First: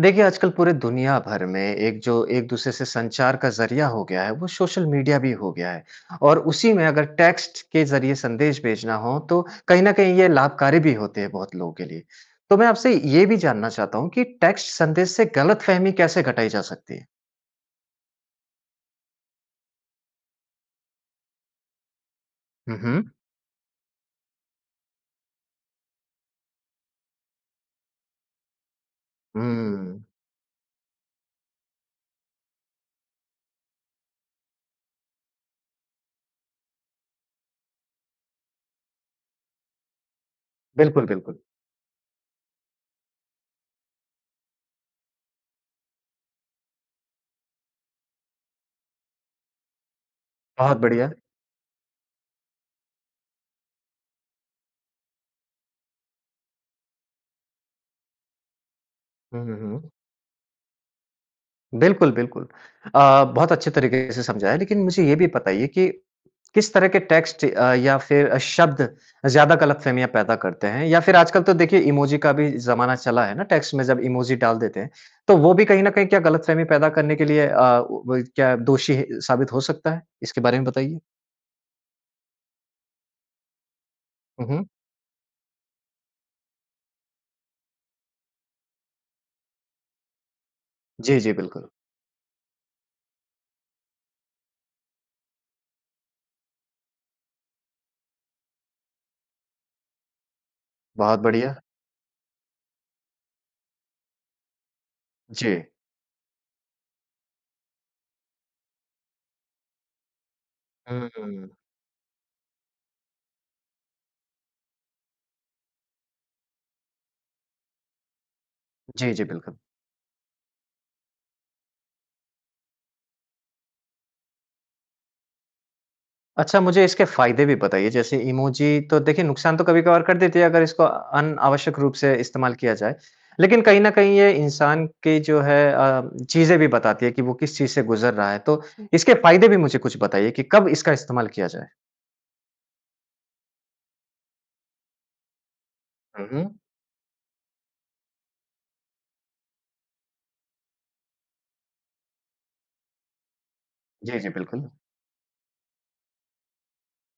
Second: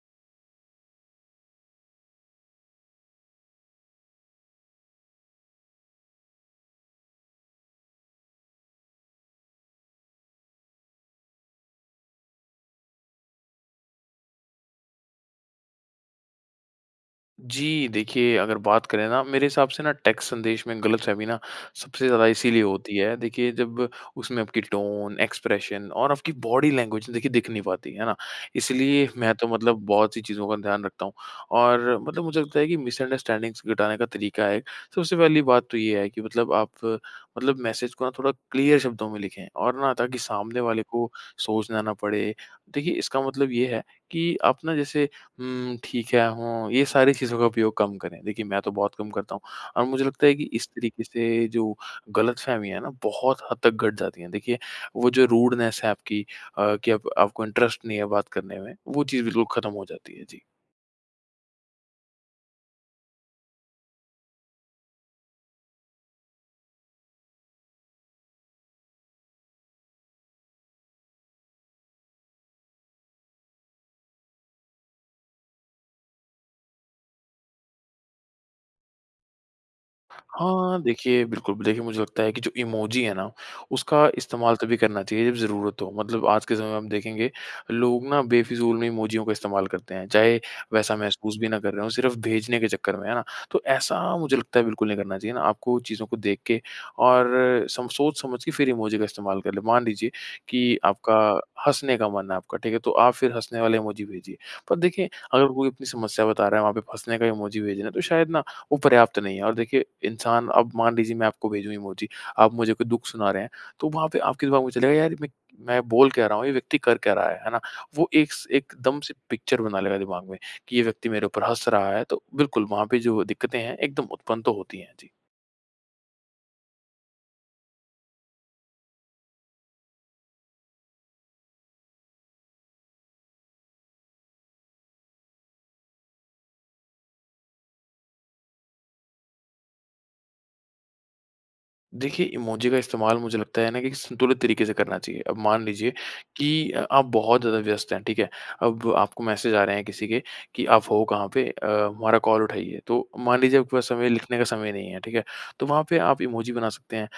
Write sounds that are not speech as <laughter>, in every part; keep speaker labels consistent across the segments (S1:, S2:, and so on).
S1: देखिए, आजकल पूरे दुनिया भर में एक जो एक-दूसरे से संचार का ज़रिया हो गया है, वो सोशल मीडिया भी हो गया है, और उसी में अगर टेक्स्ट के ज़रिये संदेश भेजना हो, तो कहीं न कहीं ये लाभकारी भी होते हैं बहुत लोगों के लिए। तो मैं आपसे ये भी जानना चाहता हूँ कि टेक्स्ट संदेश से गलतफ़हमी कैसे घटाई जा सकती है?
S2: जी देखिए, अगर बात करें ना, मेरे हिसाब से ना टेक्स्ट संदेश में गलतफ़हमी ना सबसे ज़्यादा इसीलिए
S1: हुँ,
S2: होती
S1: हुँ।
S2: है, देखिए जब उसमें आपकी टोन, एक्सप्रेशन और आपकी बॉडी लैंग्वेज देखिए दिख नहीं पाती, है ना? इसलिए मैं तो मतलब
S1: हुँ।
S2: बहुत-सी चीजों का ध्यान रखता हूँ। और मतलब मुझे लगता है कि मिसअंडरस्टैंडिंग्स घटाने का तरीका है एक। सबसे पहली बात तो ये है कि मतलब आप मतलब मैसेज को ना थोड़ा क्लियर शब्दों में लिखें और ना ताकि सामने वाले
S1: बिल्कुल,
S2: को
S1: बिल्कुल।
S2: सोचना ना पड़े। देखिए, इसका मतलब ये है कि आप ना जैसे हुँ, ठीक है, हों, ये सारी चीज़ों का उपयोग कम करें। देखिए, मैं तो बहुत कम करता हूँ और मुझे लगता है कि इस
S1: बहुत
S2: तरीके
S1: बढ़िया।
S2: से जो गलतफ़हमी है ना, बहुत हद तक घट जाती है। देखिए, वो जो रूडनेस है आपकी अ, कि अब आपको इंटरेस्ट नहीं है बात करने में, वो चीज़
S1: हुँ,
S2: बिल्कुल
S1: हुँ,
S2: खत्म हो
S1: हुँ।
S2: जाती है। जी।
S1: बिल्कुल, बिल्कुल। अ, बहुत अच्छे तरीके से समझाया है लेकिन मुझे ये भी बताइए कि किस तरह के टेक्स्ट अ, या फिर अ, शब्द ज़्यादा गलतफ़हमियाँ पैदा करते हैं या फिर आजकल तो देखिए, इमोजी का भी ज़माना चला है ना टेक्स्ट में, जब इमोजी डाल देते हैं। तो वो भी कहीं न कहीं क्या गलतफ़हमी पैदा करने के लिए अ, वो वही क्या दोषी ही साबित हो सकता है? इसके बारे में
S2: हाँ,
S1: बताइए।
S2: देखिए, बिल्कुल बिल देखिए मुझे लगता है कि जो इमोजी है ना, उसका
S1: हुँ,
S2: इस्तेमाल
S1: हुँ।
S2: तभी करना चाहिए जब ज़रूरत हो। मतलब आज के समय में हम देखेंगे, लोग ना बेफ़िज़ूल में इमोजियों का इस्तेमाल करते हैं। चाहे वैसा
S1: जी, जी,
S2: महसूस भी ना
S1: बिल्कुल।
S2: कर रहे हों, सिर्फ़ भेजने के चक्कर में, है ना? तो ऐसा मुझे लगता है बिल्कुल नहीं करना चाहिए ना, आपको चीज़ों को देख के और सम सोच समझ के फिर इमोजी का इस्तेमाल कर लें। मान लीजिए कि आपका
S1: बहुत बढ़िया।
S2: हँसने का मन है आपका, ठीक है? तो आप फ़िर हँसने वाले इमोजी भेजिए। पर देखें, अगर
S1: जी।
S2: कोई अपनी समस्या बता रहा है, वहाँ पे आप हँसने का इमोजी भेज रहे हैं तो शायद ना वो पर्याप्त नहीं है। और देखिए इंसान अब मान
S1: हुँ,
S2: लीजिए मैं आपको
S1: हुँ।
S2: भेजूँ इमोजी, आप मुझे कोई दुख सुना रहे हैं, तो वहाँ पे आपके दिमाग में चलेगा, "यार, ये मैं मैं बोल क्या रहा हूँ, ये व्यक्ति कर क्या रहा है?" है ना? वो एक स एकदम
S1: जी,
S2: से
S1: जी, बिल्कुल।
S2: पिक्चर बना लेगा दिमाग में कि, "ये व्यक्ति मेरे ऊपर हँस रहा है।" तो बिल्कुल, वहाँ पे जो दिक्कतें हैं, एकदम उत्पन्न तो होती हैं। जी।
S1: अच्छा, मुझे इसके फ़ायदे भी बताइये जैसे इमोजी तो देखिए, नुकसान तो कभी-कभार कर देती हैं अगर, इसको अनावश्यक रूप से इस्तेमाल किया जाए। लेकिन कहीं न कहीं ये इंसान के जो है अ, चीज़ें भी बताती है कि वो किस चीज़ से गुज़र रहा है। तो, इसके फ़ायदे भी मुझे कुछ बताइए कि कब इसका इस्तेमाल किया जाए?
S2: देखिए, इमोजी का इस्तेमाल मुझे लगता है ना कि संतुलित तरीके से करना चाहिए। अब मान लीजिए
S1: हुँ, हुँ।
S2: कि अ, आप बहुत ज़्यादा व्यस्त हैं। ठीक है? अब आपको मैसेज आ रहे हैं किसी के कि, "आप हो कहाँ पे? अ, हमारा कॉल उठाइए।" तो मान लीजिए आपके पास समय
S1: जी, जी।
S2: लिखने का
S1: बिल्कुल।
S2: समय नहीं है। ठीक है? तो वहाँ पे आप इमोजी बना सकते हैं।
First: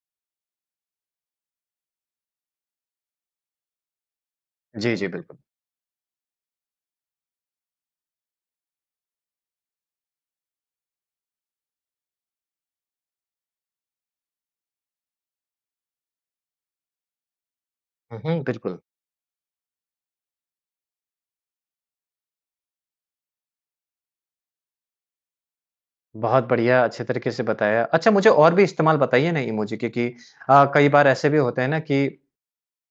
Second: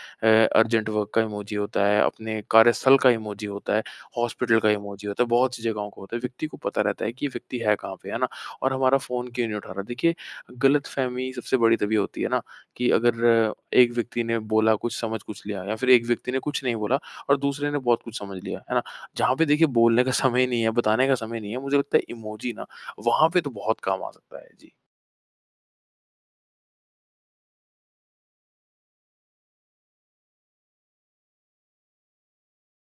S2: अ, अर्जेंट वर्क का इमोजी होता है, अपने कार्यस्थल का इमोजी होता है, हॉस्पिटल का
S1: जी,
S2: इमोजी
S1: जी।
S2: होता है,
S1: बिल्कुल।
S2: बहुत-सी जगहों का होता है व्यक्ति को पता रहता है कि यह व्यक्ति है कहाँ पे, है ना? और हमारा फ़ोन क्यों नहीं उठा रहा है। देखिए, ग़लतफ़हमी सबसे बड़ी तभी होती है ना कि अगर एक व्यक्ति ने बोला, कुछ समझ कुछ लिया या फिर एक व्यक्ति ने कुछ नहीं बोला और दूसरे ने बहुत
S1: हुँ,
S2: कुछ
S1: हुँ।
S2: समझ लिया। है
S1: बिल्कुल।
S2: ना? जहाँ पे देखिए, बोलने का समय नहीं है, बताने का समय नहीं है मुझे लगता है इमोजी ना वहाँ पे तो बहुत काम आ सकता है। जी।
S1: बहुत बढ़िया, अच्छे तरीके से बताया। अच्छा मुझे और भी इस्तेमाल बताइए ना इमोजी के कि अ, कई बार ऐसे भी होते हैं ना कि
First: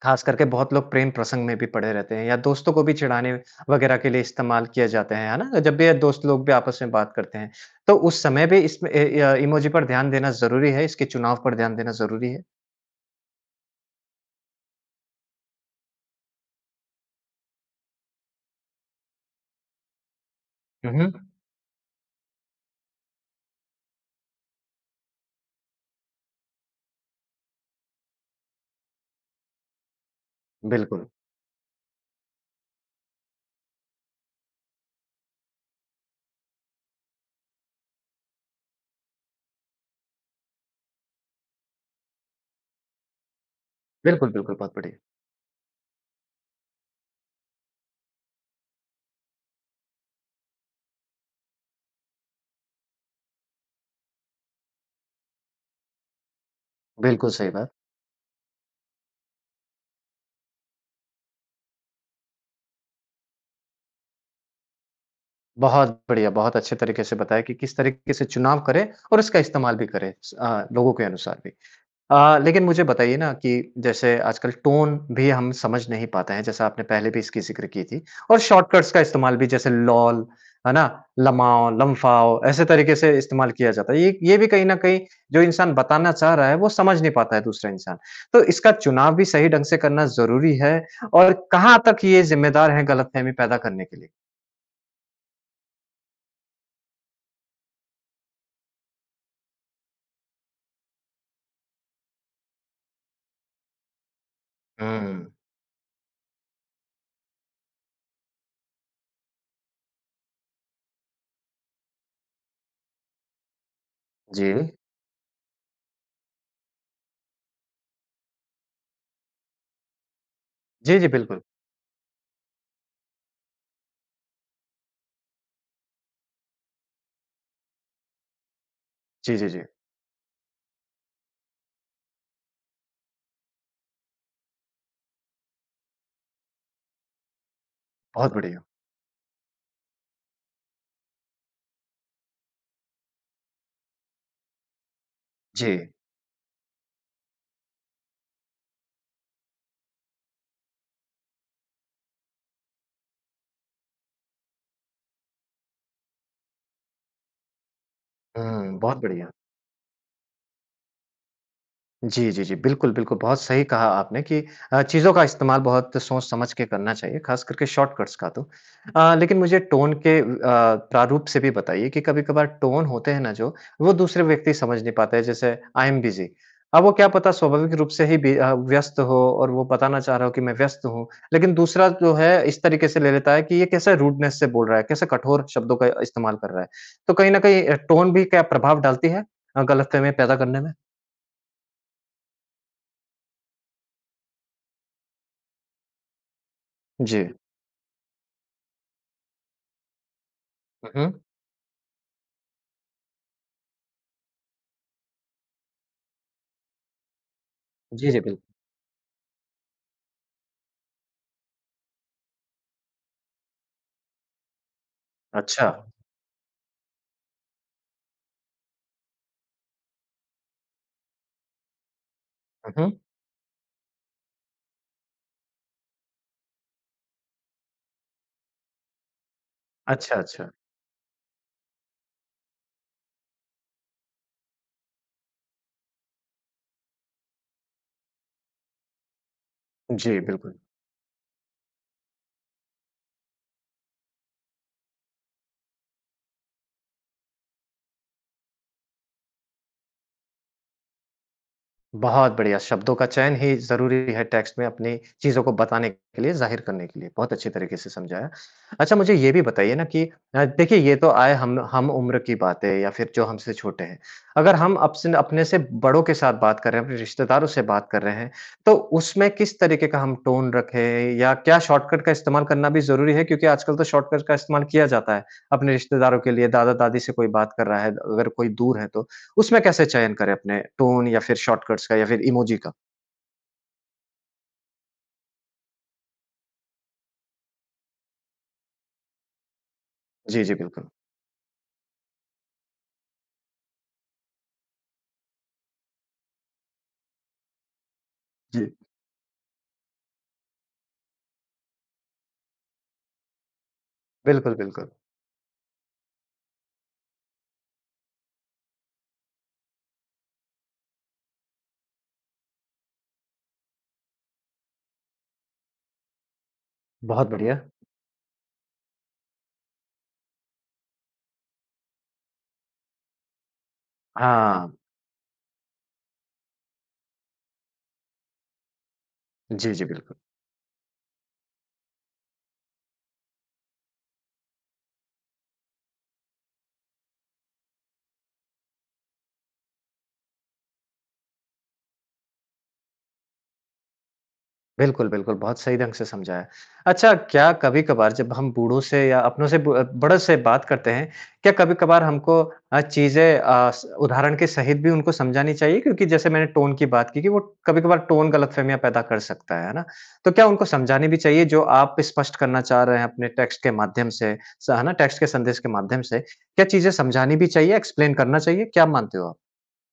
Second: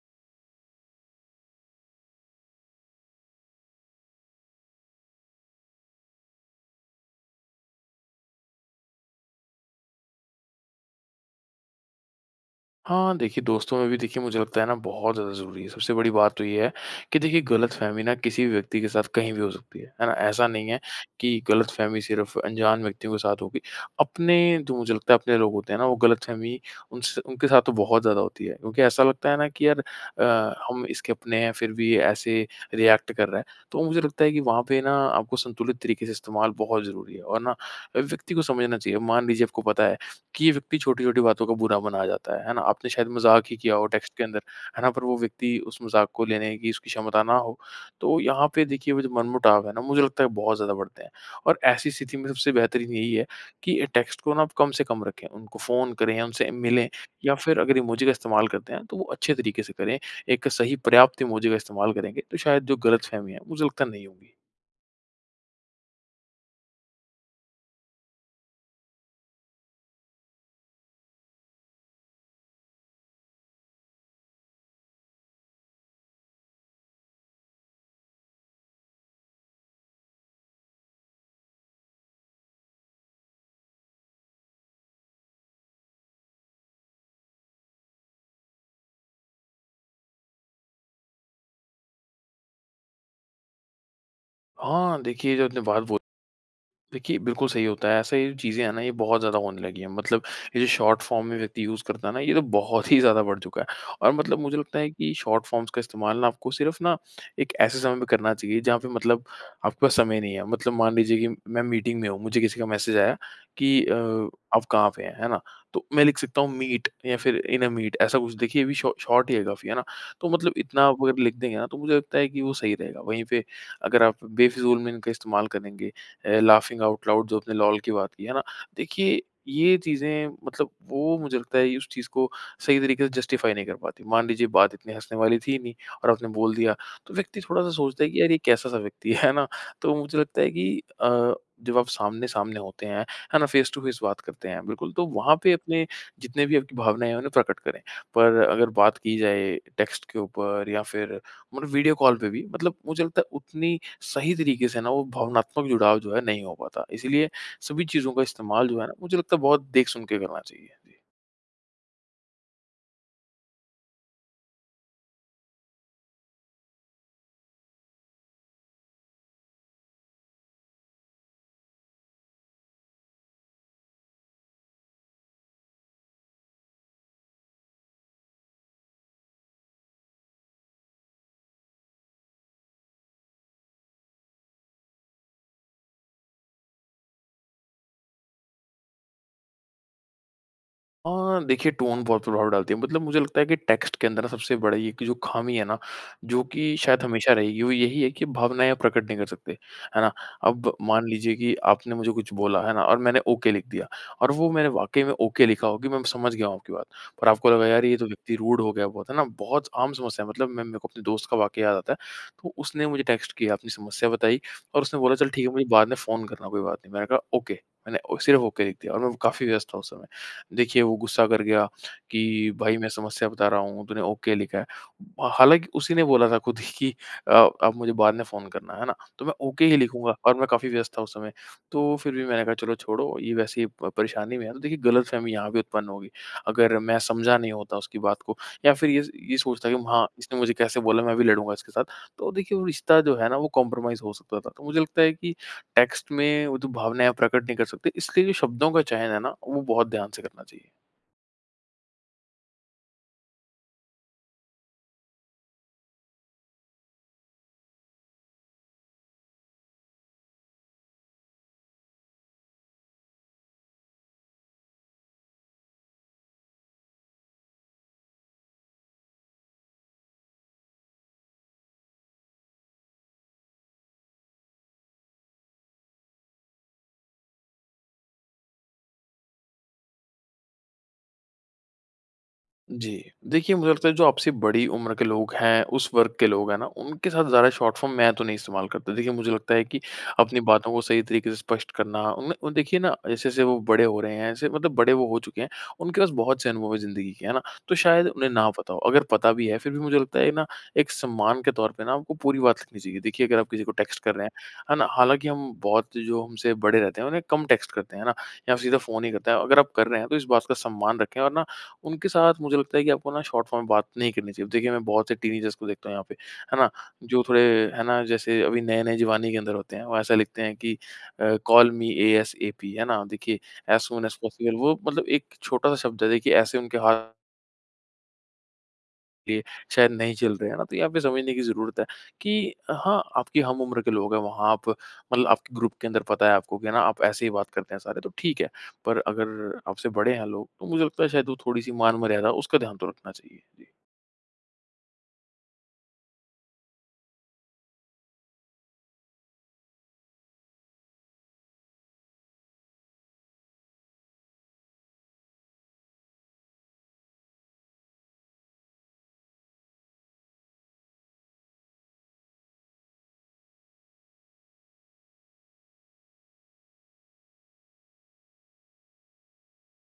S1: खास करके बहुत लोग प्रेम-प्रसंग में भी पड़े रहते हैं या दोस्तों को भी चिढ़ाने वग़ैरह के लिए इस्तेमाल किये जाते हैं, है ना? जब भी दोस्त लोग भी आपस में बात करते हैं। तो उस समय भी इसमें ए, य इमोजी पर ध्यान देना ज़रूरी है? इसके चुनाव पर ध्यान देना ज़रूरी है?
S2: हाँ देखिए दोस्तों में भी देखिए मुझे लगता है ना बहुत ज़्यादा ज़रूरी है। सबसे बड़ी बात तो ये है कि देखिए गलतफ़हमी ना किसी भी व्यक्ति के साथ कहीं भी हो सकती है, है ना? ऐसा नहीं है
S1: हुँ, हुँ।
S2: कि गलतफ़हमी सिर्फ़ अनजान व्यक्तियों के साथ होगी। अपने तो मुझे लगता है अपने लोग होते हैं ना वो गलतफ़हमी उनसे उनके साथ तो बहुत ज़्यादा होती है क्योंकि ऐसा लगता है ना कि यार अ, हम
S1: बिल्कुल।
S2: इसके अपने हैं फ़िर भी ऐसे रिएक्ट कर रहा हैं। तो मुझे लगता है कि वहाँ पे ना आपको संतुलित तरीके से इस्तेमाल बहुत ज़रूरी है और ना व्यक्ति को समझना चाहिए। मान लीजिए आपको पता है कि ये व्यक्ति छोटी-छोटी बातों का बुरा मना जाता है। है ना? आपने शायद मज़ाक ही किया हो टेक्स्ट के
S1: बिल्कुल,
S2: अंदर,
S1: बिल्कुल। बहुत
S2: है ना?
S1: बढ़िया!
S2: पर वो व्यक्ति उस मज़ाक को लेने की उसकी क्षमता ना हो। तो यहाँ पे देखिए वो जो मनमुटाव है ना, मुझे लगता है बहुत ज़्यादा बढ़ते हैं। और ऐसी स्थिति में सबसे बेहतरीन यही है कि अ, टेक्स्ट को ना आप कम से कम रखें। उनको फ़ोन करें या उनसे मिले
S1: बिल्कुल
S2: या
S1: सही
S2: फ़िर
S1: बात।
S2: अगर इमोजी का इस्तेमाल करते हैं तो वो अच्छे तरीके से करें। एक सही पर्याप्त इमोजी का इस्तेमाल करेंगे तो शायद जो गलतफ़हमी है मुझे लगता नहीं होगी।
S1: बहुत बढ़िया, बहुत अच्छे तरीके से बताया कि किस तरीके से चुनाव करें और इसका इस्तेमाल भी करें स, अ, लोगों के अनुसार भी। अ, लेकिन मुझे बताइए ना कि जैसे आजकल टोन भी हम समझ नहीं पाते हैं, जैसे आपने पहले भी इसकी ज़िक्र की थी और शॉर्टकट्स का इस्तेमाल भी जैसे लोल, है ना? लमाओ, लम्फाओ ऐसे तरीके से इस्तेमाल किया जाता है। ये ये भी कहीं ना कहीं जो इंसान बताना चाह रहा है, वो समझ नहीं पाता है दूसरा इंसान। तो इसका चुनाव भी सही ढंग से करना ज़रूरी है और कहाँ तक ये ज़िम्मेदार है गलतफ़हमी पैदा करने के लिए?
S2: हाँ देखिए, जो आपने बात बोल देखिए, बिल्कुल सही होता है, ऐसे ही चीज़ नहीं बहुत ज्यादा होने लगीं हैं। मतलब ये जो शॉर्ट फॉर्म में व्यक्ति यूज़ करता है ना, ये तो बहुत ही ज़्यादा बढ़ चुका है। और मतलब मुझे लगता है कि
S1: हुँ।
S2: शॉर्ट फॉर्म्स का इस्तेमाल ना आपको सिर्फ ना एक ऐसे समय में करना चाहिए, जहाँ पे मतलब आपके पास समय नहीं है। मतलब मान लीजिए कि मैं मीटिंग में हूँ, मुझे किसी का मैसेज आया कि अ, आप
S1: जी।
S2: कहाँ पे हैं, हैं ना? तो मैं लिख सकता हूँ, मीट या फिर इन अ मीट, ऐसा कुछ। देखिए ये भी शॉ शॉर्ट ही है काफ़ी, हैं ना? तो मतलब इतना
S1: जी,
S2: आप
S1: जी,
S2: अगर लिख
S1: बिल्कुल।
S2: देंगे ना, तो मुझे लगता है कि वो सही रहेगा। वहीं पे अगर आप बेफिज़ूल में इनका इस्तेमाल करेंगे। अ, लाफिंग आउट लाउड्स जो आपने लोल की बात की। हैं ना? देखिए
S1: जी, जी, जी।
S2: ये चीज़े मतलब वो मुझे लगता है, उस चीज़ को सही तरीके से जस्टिफाई नहीं कर पाती। मान लीजिए बात इतनी हँसने वाली थी नहीं, और आपने बोल दिया। तो व्यक्ति थोड़ा-सा सोचता है कि अरे!
S1: बहुत
S2: ये
S1: बढ़िया।
S2: कैसा-सा व्यक्ति है, है ना? तो मुझे लगता है कि अ, जब आप सामने-सामने होते हैं, हैं ना? फ़ेस टू फ़ेस बात करते हैं, बिल्कुल तो वहाँ पे अपने,
S1: जी।
S2: जितने भी आपकी भावनाएँ हैं, उन्हें प्रकट करें। पर अगर बात की जाए, टेक्स्ट के ऊपर या फ़िर वीडियो कॉल पे भी, मतलब मुझे लगता है, उतनी सही तरीके से ना वो भावनात्मक जुड़ाव जो है, नहीं हो पाता। इसलिए सभी चीजों का इस्तेमाल
S1: हुँ,
S2: जो है ना?
S1: बहुत
S2: मुझे
S1: बढ़िया।
S2: लगता है बहुत देख-सुन के करना चाहिए।
S1: जी, जी, जी। बिल्कुल, बिल्कुल बहुत सही कहा आपने कि अ, चीज़ों का इस्तेमाल बहुत सोच समझ के करना चाहिए। ख़ास करके शॉर्टकट्स का तो। अ, लेकिन मुझे टोन के अ, प्रारूप से भी बताइए कि कभी-कभार टोन होते हैं ना जो, वो दूसरे व्यक्ति समझ नहीं पाते हैं जैसे आई एम बिज़ी। अब वो क्या पता स्वाभाविक रूप से ही बी अ, व्यस्त हो और वो बताना चाह रहा हो कि मैं व्यस्त हूँ। लेकिन दूसरा जो है इस तरीके से ले लेता है कि ये कैसे रूडनेस से बोल रहा है, कैसे कठोर शब्दों का इस्तेमाल कर रहा है। तो कहीं न कहीं अ, टोन भी क्या प्रभाव डालती है? अ, गलतफ़हमियाँ पैदा करने में?
S2: अ, देखिए टोन बहुत प्रभाव डालती है। मतलब मुझे लगता है कि टेक्स्ट के अंदर सबसे बड़ा ये है कि जो ख़ामी है ना जो कि शायद
S1: जी।
S2: हमेशा रहेगी, वो यही है कि भावनाएँ आप प्रकट नहीं कर सकते। है ना? अब
S1: हुँ,
S2: मान
S1: हुँ।
S2: लीजिए कि आपने मुझे कुछ बोला, है ना? और मैंने ओके लिख दिया और वो मैंने वाक़ई में ओके लिखा हो कि मैं समझ गया हूँ आपकी बात। पर आपको लगा, "यार, ये तो
S1: जी, जी।
S2: व्यक्ति
S1: बिल
S2: रूड हो गया बहुत।" है ना? बहुत आम समस्या है। मतलब मैं मैं को अपने दोस्त का वाक़या याद आता है। तो उसने मुझे टेक्स्ट किया अपनी समस्या बताई और उसने बोला, "चल ठीक है, मुझे बाद
S1: अच्छा।
S2: में फ़ोन करना कोई बात नहीं।" मैंने कहा, "ओके।" मैंने सिर्फ़ ओके लिख दिया और मैं काफ़ी व्यस्त था उस समय। देखिए वो गुस्सा कर गया कि,
S1: हुँ,
S2: "भई मैं
S1: हुँ।
S2: समस्या बता रहा हूँ। तूने ओके लिखा है।" हालाँकि उसी ने बोला था खुद ही कि, "अ, आप मुझे बाद में फ़ोन करना।" है ना? तो मैं ओके ही
S1: अच्छा,
S2: लिखूँगा और मैं
S1: अच्छा।
S2: काफी व्यस्त था उस समय। तो फिर भी मैंने कहा, "चलो छोड़ो, ये वैसे ही प परेशानी में है।" तो देखिए गलतफ़हमी यहाँ पे उत्पन्न होगी। अगर मैं समझा नहीं होता उसकी बात को या फिर ये स ये सोचता कि, "हाँ,
S1: जी,
S2: इसने मुझे
S1: बिल्कुल।
S2: कैसे बोला? मैं भी लड़ूँगा इसके साथ।" तो देखिए वो रिश्ता जो है ना वो कंप्रोमाइज़ हो सकता था। तो मुझे लगता है कि टेक्स्ट में वो जो भावनाएँ आप प्रकट नहीं कर सकते। इसलिए जो शब्दों का चयन है ना वो बहुत ध्यान से करना चाहिए।
S1: बहुत बढ़िया, शब्दों का चयन ही ज़रूरी है टेक्स्ट में अपनी चीज़ों को बताने के लिए, ज़ाहिर करने के लिए, बहुत अच्छी तरीके से समझाया। अच्छा, मुझे ये भी बताइए ना कि अ, देखिए ये तो आये हम हम-उम्र की बातें हैं या फिर जो हमसे छोटे हैं। अगर हम अब से ना अपने से बड़ों के साथ बात कर रहे हैं, अपने रिश्तेदारों से बात कर रहे हैं, तो उसमें किस तरीके का हम टोन रखें या क्या शॉर्टकट का इस्तेमाल करना भी ज़रूरी है? क्योंकि आजकल तो शॉर्टकट का इस्तेमाल किया जाता है। अपने रिश्तेदारों के लिए, दादा-दादी से कोई बात कर रहा है, अगर कोई दूर है तो, उसमें कैसे चयन करें अपने टोन या फिर शॉर्टकट्स का या फिर इमोजी का?
S2: जी। देखिए, मुझे लगता है जो आपसे बड़ी उम्र के लोग हैं, उस वर्ग के लोग है ना, उनके साथ ज़्यादा शॉर्ट फ़ॉर्म मैं तो नहीं इस्तेमाल करता। देखिए, मुझे लगता है कि अपनी
S1: जी, जी,
S2: बातों को
S1: बिल्कुल।
S2: सही तरीके से स्पष्ट करना उनमें और देखिए ना, जैसे-जैसे वो बड़े हो रहे हैं ऐसे मतलब बड़े वो हो चुके हैं। उनके पास बहुत से अनुभव है ज़िंदगी के, है ना? तो शायद उन्हें ना पता
S1: जी।
S2: हो। अगर पता भी है फिर भी मुझे लगता है ना, एक सम्मान के तौर पे ना आपको पूरी बात लिखनी चाहिए। देखिए, अगर आप किसी को टेक्स्ट कर रहे हैं।
S1: बिल्कुल,
S2: है ना?
S1: बिल्कुल।
S2: हालाँकि हम बहुत जो हमसे बड़े रहते हैं उन्हें कम टेक्स्ट करते हैं, है ना? या फिर सीधा फ़ोन ही करते हैं। अगर आप कर रहे हैं, तो इस बात का सम्मान रखें और ना, उनके साथ मुझे लगता है कि आपको ना शॉर्ट फॉर्म में बात नहीं करनी चाहिए। देखिए, मैं बहुत से टीनेजर्स को देखता हूँ यहाँ पे, है ना? जो
S1: बहुत
S2: थोड़े
S1: बढ़िया।
S2: है ना, जैसे अभी नए-नए जवानी के अंदर होते हैं, वो ऐसा लिखते हैं कि अ, कॉल मी एएसएपी, है ना? देखिए ऐज़ सून ऐज़ पॉसिबल।
S1: हाँ।
S2: वो मतलब एक छोटा-सा शब्द है, देखिए ऐसे उनके हा ये
S1: जी, जी,
S2: शायद नहीं
S1: बिल्कुल।
S2: चल रहे है ना, तो यहाँ पे समझने की ज़रूरत है कि हाँ, आपकी हम उम्र के लोग हैं, वहाँ आप मतलब आपके ग्रुप के अंदर पता है आपको कि है ना, आप ऐसे ही बात करते हैं सारे, तो ठीक है। पर अगर आपसे बड़े हैं लोग, तो मुझे लगता है शायद वो थोड़ी-सी मान-मर्यादा उसका ध्यान तो रखना चाहिए। जी।
S1: बिल्कुल, बिल्कुल, बहुत सही ढंग से समझाया। अच्छा, क्या कभी-कभार जब हम बूढ़ों से या अपनों से, ब बड़ों से बात करते हैं, क्या कभी-कभार हमको अ, चीज़ें अ, स उदाहरण के सहित भी उनको समझानी चाहिए? क्योंकि जैसे मैंने टोन की बात की कि वो कभी-कभार टोन गलतफ़हमियाँ पैदा कर सकता है, है ना? तो क्या उनको समझानी भी चाहिए, जो आप स्पष्ट करना चाह रहे हैं अपने टेक्स्ट के माध्यम से, स है ना, टेक्स्ट के संदेश के माध्यम से? क्या चीज़ें समझानी भी चाहिए, एक्सप्लेन करना चाहिए? क्या मानते हो आप?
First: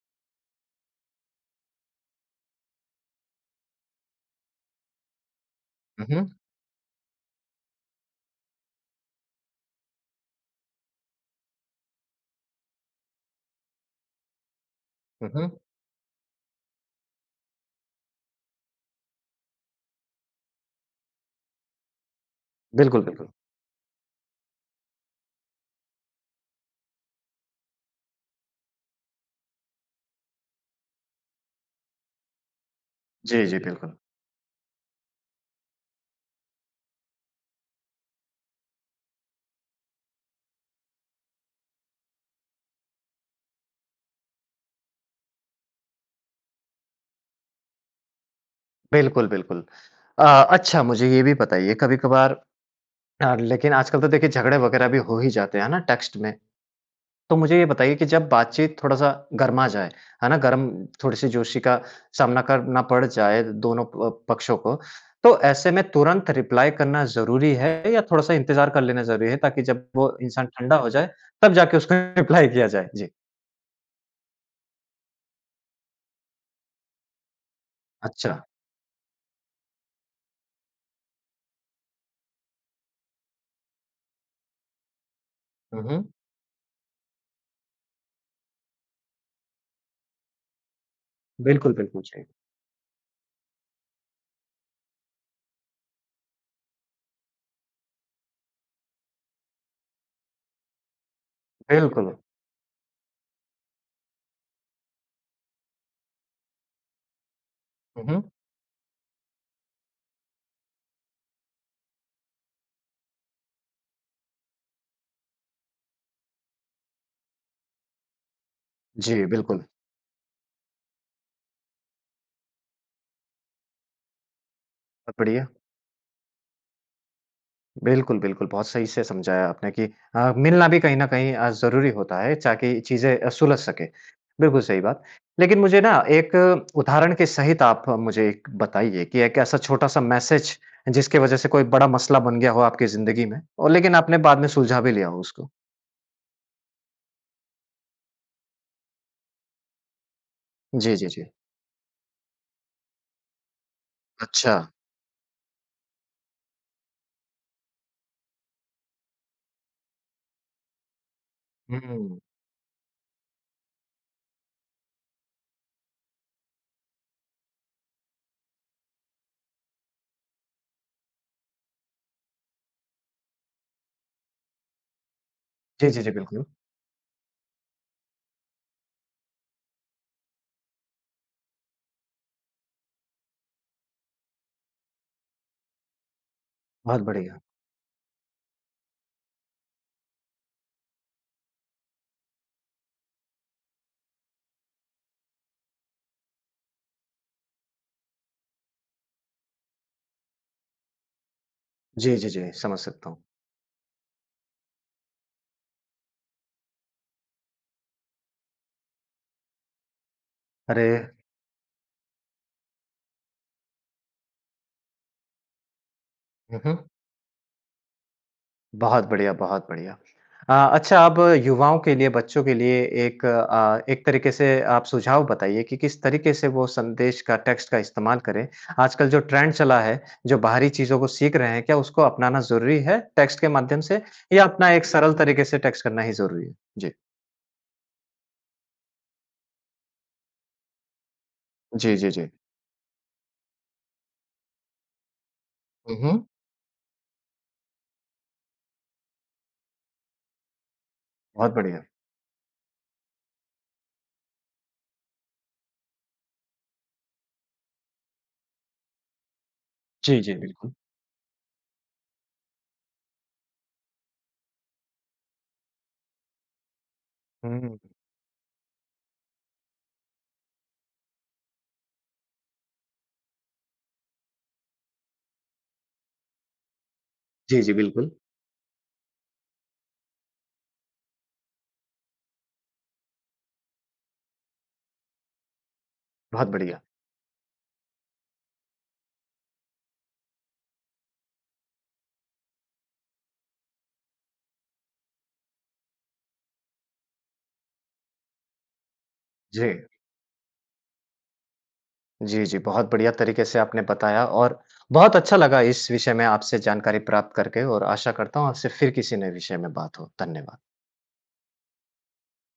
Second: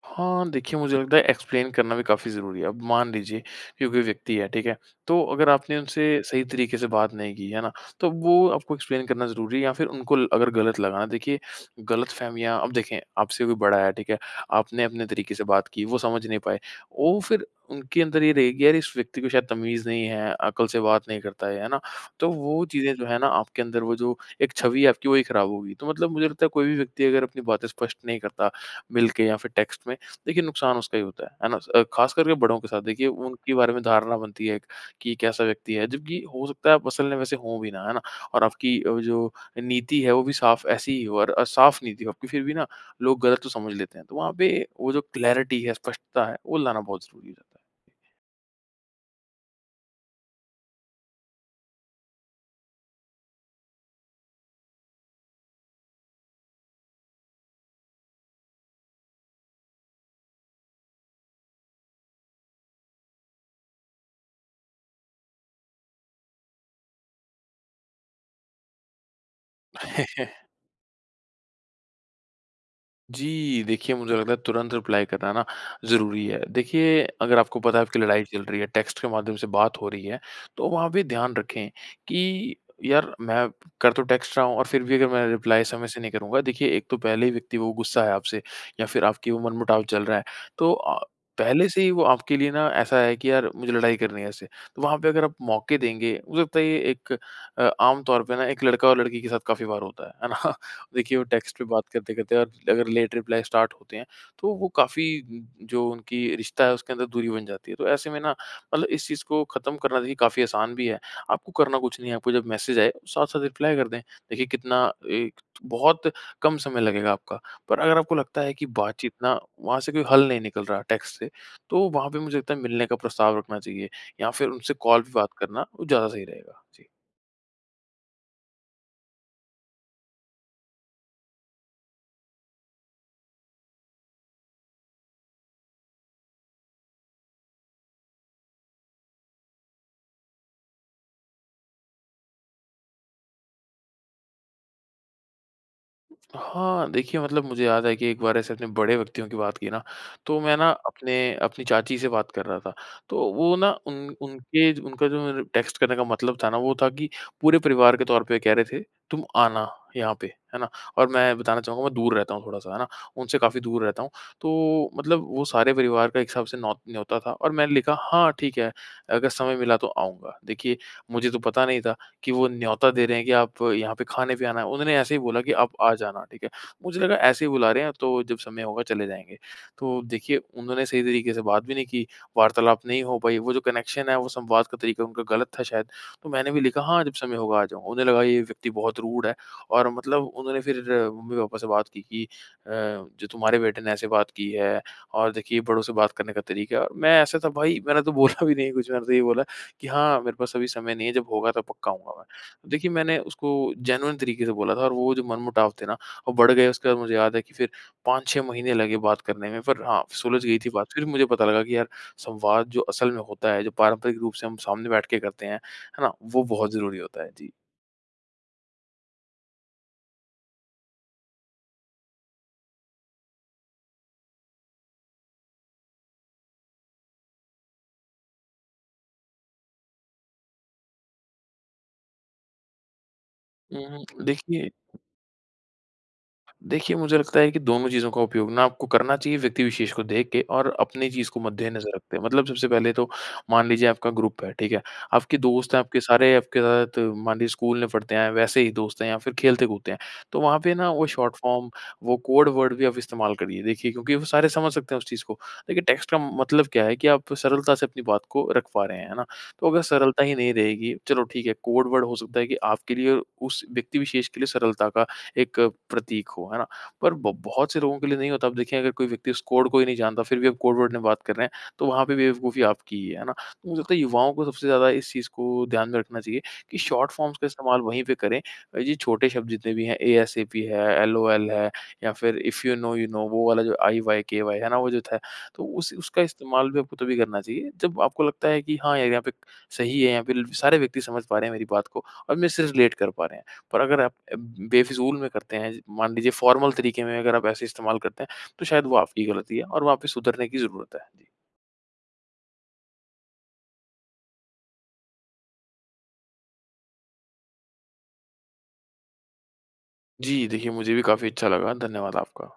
S2: हाँ, देखिए, मुझे लगता है एक्सप्लेन करना भी काफ़ी ज़रूरी है। अब मान लीजिए कि कोई व्यक्ति है, ठीक है? तो अगर आपने उनसे
S1: हुँ, हुँ।
S2: सही तरीके से बात नहीं की, है ना? तो वो आपको एक्सप्लेन करना ज़रूरी है या फिर उनको ल अगर गलत लगा ना देखिए, गलतफहमियाँ अब देखें, आपसे कोई बड़ा है, ठीक है? आपने अपने
S1: हुँ,
S2: तरीके से
S1: हुँ।
S2: बात की, वो समझ नहीं पाए। वो फिर उनके अंदर ये रहेगी, "यार, इस व्यक्ति को शायद तमीज़ नहीं है, अकल से बात नहीं करता है।" है ना? तो वो चीज़ें
S1: बिल्कुल,
S2: जो है ना,
S1: बिल्कुल।
S2: आपके अंदर वो जो एक छवि है आपकी, वही खराब होगी। तो मतलब मुझे लगता है कोई भी व्यक्ति अगर अपनी बातें स्पष्ट नहीं करता मिलके या फिर टेक्स्ट में, देखिए नुकसान उसका ही होता है, है ना? स अ, खास करके बड़ों के साथ। देखिए,
S1: जी,
S2: उनके
S1: जी,
S2: बारे में
S1: बिल्कुल।
S2: धारणा बनती है एक कि, "कैसा व्यक्ति है?" जबकि हो सकता है आप असल में वैसे हों भी ना, है ना? और आपकी वो जो अ, नीति है, वो भी साफ़ ऐसी ही हो और अ, साफ़ नीति हो आपकी फिर भी ना लोग गलत तो समझ लेते हैं। तो वहाँ पे वो जो क्लैरिटी है, स्पष्टता है, वो लाना बहुत ज़रूरी रहता है।
S1: बिल्कुल, बिल्कुल। अ, अच्छा, मुझे ये भी बताइए, कभी-कभार आग लेकिन आजकल तो देखिए झगड़े वगैरह भी हो ही जाते हैं, है ना, टेक्स्ट में। तो मुझे ये बताइए कि जब बातचीत थोड़ा-सा गरमा जाए, है ना? गर्म थोड़ी-सी जोशी का सामना करना पड़ जाए दोनों अ, पक्षों को, तो ऐसे में तुरंत रिप्लाई करना ज़रूरी है या थोड़ा-सा इंतज़ार कर लेना ज़रूरी है, ताकि जब वो
S2: <chuckles>
S1: इंसान ठंडा हो जाए, तब जाके उसको रिप्लाई किया जाए। जी।
S2: जी, देखिए मुझे लगता है, तुरंत रिप्लाई कराना ना ज़रूरी है। देखिए, अगर आपको पता है आपकी लड़ाई चल
S1: अच्छा।
S2: रही है, टेक्स्ट के माध्यम से बात हो रही है, तो वहाँ पे ध्यान रखें कि यार! मैं कर तो टेक्स्ट रहा हूँ, और फिर भी अगर मैं रिप्लाई
S1: हुँ,
S2: समय से नहीं
S1: हुँ।
S2: करूँगा। देखिए, एक तो पहले ही व्यक्ति वो गुस्सा है आपसे या फिर आपकी वो मनमुटाव चल रहा है। तो अ, पहले
S1: बिल्कुल,
S2: से ही वो
S1: बिल्कुल सही।
S2: आपके लिए ना ऐसा है कि यार! मुझे लड़ाई करनी है उससे। वहाँ पे अगर आप मौके देंगे, हो सकता है ये एक आम तौर पे ना एक लड़का और लड़की के साथ काफ़ी बार होता है। है ना? देखिए, वो टेक्स्ट पे बात
S1: बिल्कुल।
S2: करते-करते आप अगर लेट रिप्लाई स्टार्ट होते हैं, तो वो काफ़ी म, जो उनकी रिश्ता है उसके अंदर दूरी बन जाती है। तो
S1: हुँ,
S2: ऐसे में
S1: हुँ।
S2: ना मतलब इस चीज़ को खत्म करना चाहिए। काफ़ी आसान भी है। आपको करना कुछ नहीं है। आपको जब मैसेज आए, साथ-साथ रिप्लाई कर दें। देखिए, कितना एक <unintelligible> बहुत कम समय लगेगा आपका। पर अगर आपको लगता है कि बातचीत
S1: जी,
S2: ना
S1: बिल्कुल।
S2: वहाँ से कोई हल नहीं निकल रहा है टेक्स्ट से, तो वहाँ पे मुझे लगता है मिलने का प्रस्ताव रखना चाहिए या फिर उनसे कॉल पे
S1: सब
S2: बात
S1: बढ़िया।
S2: करना, वो ज़्यादा सही रहेगा। जी।
S1: बिल्कुल, बिल्कुल। बहुत सही से समझाया आपने कि अ, मिलना भी कहीं न कहीं अ, ज़रूरी होता है ताकि चीज़ें अ, सुलझ सकें, बिल्कुल सही बात। लेकिन मुझे ना एक उदाहरण के सहित आप मुझे एक बताइए कि एक ऐसा छोटा-सा मैसेज जिसकी वजह से कोई बड़ा मसला बन गया हो आपकी ज़िन्दगी में, और लेकिन आपने बाद में सुलझा भी लिया हो उसको।
S2: हाँ। देखिए, मतलब मुझे याद है कि एक बार ऐसे अपने बड़े व्यक्तियों की बात की ना, तो मैं ना
S1: जी, जी,
S2: अपने
S1: जी।
S2: अपनी चाची से बात कर रहा था। तो वो ना उन
S1: अच्छा।
S2: उनके ज उनका जो मतलब टेक्स्ट करने का मतलब था ना, वो था कि पूरे परिवार के तौर पे ये कह रहे थे, "तुम आना यहाँ पे", है ना। और मैं बताना
S1: हुँ,
S2: चाहूँगा मैं दूर
S1: हुँ।
S2: रहता हूँ थोड़ा-सा, है ना, उनसे काफ़ी दूर रहता हूँ। तो मतलब वो सारे परिवार का एक हिसाब से नौ न्योता था, और मैंने लिखा, "हाँ, ठीक है, अगर समय मिला तो आऊँगा"। देखिए मुझे तो पता नहीं था कि वो न्योता दे रहे हैं कि, "आप यहाँ पे खाने पे आना है", उन्होंने ऐसे ही बोला कि, "आप
S1: जी,
S2: आ
S1: जी, जी।
S2: जाना", ठीक
S1: बिल्कुल।
S2: है। मुझे लगा ऐसे ही बुला रहे हैं, तो जब समय होगा चले जाएँगे। तो देखिए उन्होंने सही तरीके से बात भी नहीं की, वार्तालाप नहीं हो पाई, वो जो कनेक्शन है, वो संवाद का तरीका उनका ग़लत था शायद। तो मैंने भी लिखा,
S1: बहुत
S2: "हाँ, जब समय
S1: बढ़िया।
S2: होगा आ जाऊँगा"। उन्हें लगा ये व्यक्ति बहुत रूड है, और मतलब उन्होंने फिर मम्मी-पापा से बात की कि अ, "जो तुम्हारे बेटे ने ऐसे बात की है, और देखिए बड़ों से बात करने का तरीका"। मैं ऐसा था भाई मैंने तो बोला भी नहीं कुछ, मैंने तो यही बोला कि, "हाँ, मेरे पास अभी समय नहीं है, जब होगा तो पक्का आऊँगा
S1: जी, जी, जी।
S2: मैं"।
S1: समझ
S2: देखिए,
S1: सकता
S2: मैंने
S1: हूँ।
S2: उसको जेनुइन तरीके से बोला था, और वो जो मनमुटाव थे ना वो बढ़ गए, उसके बाद मुझे याद है कि फिर 5-6 महीने लगे बात करने में, पर हाँ, सुलझ गई थी
S1: अरे!
S2: बात। फिर मुझे पता लगा कि यार संवाद जो असल में होता है, जो पारंपरिक रूप से हम सामने बैठ के करते हैं, है ना, वो
S1: हुँ,
S2: बहुत
S1: हुँ।
S2: ज़रूरी होता है। जी।
S1: बहुत बढ़िया, बहुत बढ़िया। अ, अच्छा अब युवाओं के लिए, बच्चों के लिए एक अ, एक तरीके से आप सुझाव बताइए कि किस तरीके से वो संदेश का टेक्स्ट का इस्तेमाल करें। आजकल जो ट्रेंड चला है, जो बाहरी चीज़ों को सीख रहे हैं, क्या उसको अपनाना ज़रूरी है टेक्स्ट के
S2: उ
S1: माध्यम से
S2: हुँ,
S1: या
S2: देखिए।
S1: अपना एक सरल तरीके से टेक्स्ट करना ही ज़रूरी है? जी।
S2: देखिए मुझे लगता है कि दोनों चीज़ों का उपयोग ना आपको करना चाहिए व्यक्ति विशेष को देख के और अपनी चीज़ को मद्देनज़र
S1: जी, जी,
S2: रखते हैं।
S1: जी।
S2: मतलब सबसे पहले तो मान लीजिए आपका ग्रुप है। ठीक है, आपके दोस्त हैं
S1: हुँ,
S2: आपके
S1: हुँ।
S2: सारे आपके साथ मान लीजिए स्कूल में पढ़ते हैं वैसे ही दोस्त हैं या फिर खेलते कूदते हैं। तो वहाँ पे ना वो शॉर्ट
S1: बहुत
S2: फ़ॉर्म
S1: बढ़िया।
S2: वो कोड वर्ड भी आप इस्तेमाल करिए। देखिए क्योंकि वो सारे समझ सकते हैं उस चीज़ को। देखिए टेक्स्ट का मतलब क्या है कि आप सरलता से अपनी अपनी बात को रख पा रहे हैं। है ना? तो अगर
S1: जी,
S2: सरलता ही
S1: जी।
S2: नहीं
S1: बिल्कुल।
S2: रहेगी, चलो ठीक है कोड वर्ड हो सकता है कि आपके लिए उस व्यक्ति विशेष के लिए सरलता का एक प्रतीक हो। है ना? पर ब
S1: हुँ,
S2: बहुत
S1: हुँ।
S2: से लोगों के लिए नहीं होता। अब देखिए अगर कोई व्यक्ति उस कोड को ही नहीं जानता फिर भी आप कोड वर्ड में बात कर रहे हैं तो वहाँ पे भी बेवकूफ़ी आपकी ही है। है ना? तो मुझे लगता है युवाओं को सबसे ज़्यादा इस चीज़ को ध्यान में रखना चाहिए कि शॉर्ट फ़ॉर्म्स का
S1: जी, जी।
S2: इस्तेमाल वहीं
S1: बिल्कुल।
S2: पे करें। ये छोटे शब्द जितने। एएसएपी है एलओएल या फिर if you know you know वो वाला जो आईवायकेवाय है ना वो जो था। तो उस उसका
S1: बहुत
S2: इस्तेमाल भी
S1: बढ़िया।
S2: आपको तभी करना चाहिए जब आपको लगता है कि हाँ यार यहाँ पे सही है यहाँ पे सारे व्यक्ति समझ पा रहे हैं मेरी बात को और मेरे से रिलेट कर पा रहे हैं। पर अगर आप बेफ़िज़ूल में करते हैं मान लीजिए फ़ॉर्मल तरीके में अगर आप ऐसे इस्तेमाल करते हैं तो शायद वो आपकी गलती है
S1: जी।
S2: और वहाँ पे सुधरने की ज़रूरत है। जी।
S1: जी, जी। बहुत बढ़िया तरीके से आपने बताया और बहुत अच्छा लगा इस विषय में आपसे जानकारी प्राप्त करके और आशा करता हूँ आपसे फिर किसी नए विषय में बात हो।
S2: जी।
S1: धन्यवाद।
S2: देखिए मुझे भी काफ़ी अच्छा लगा। धन्यवाद आपका।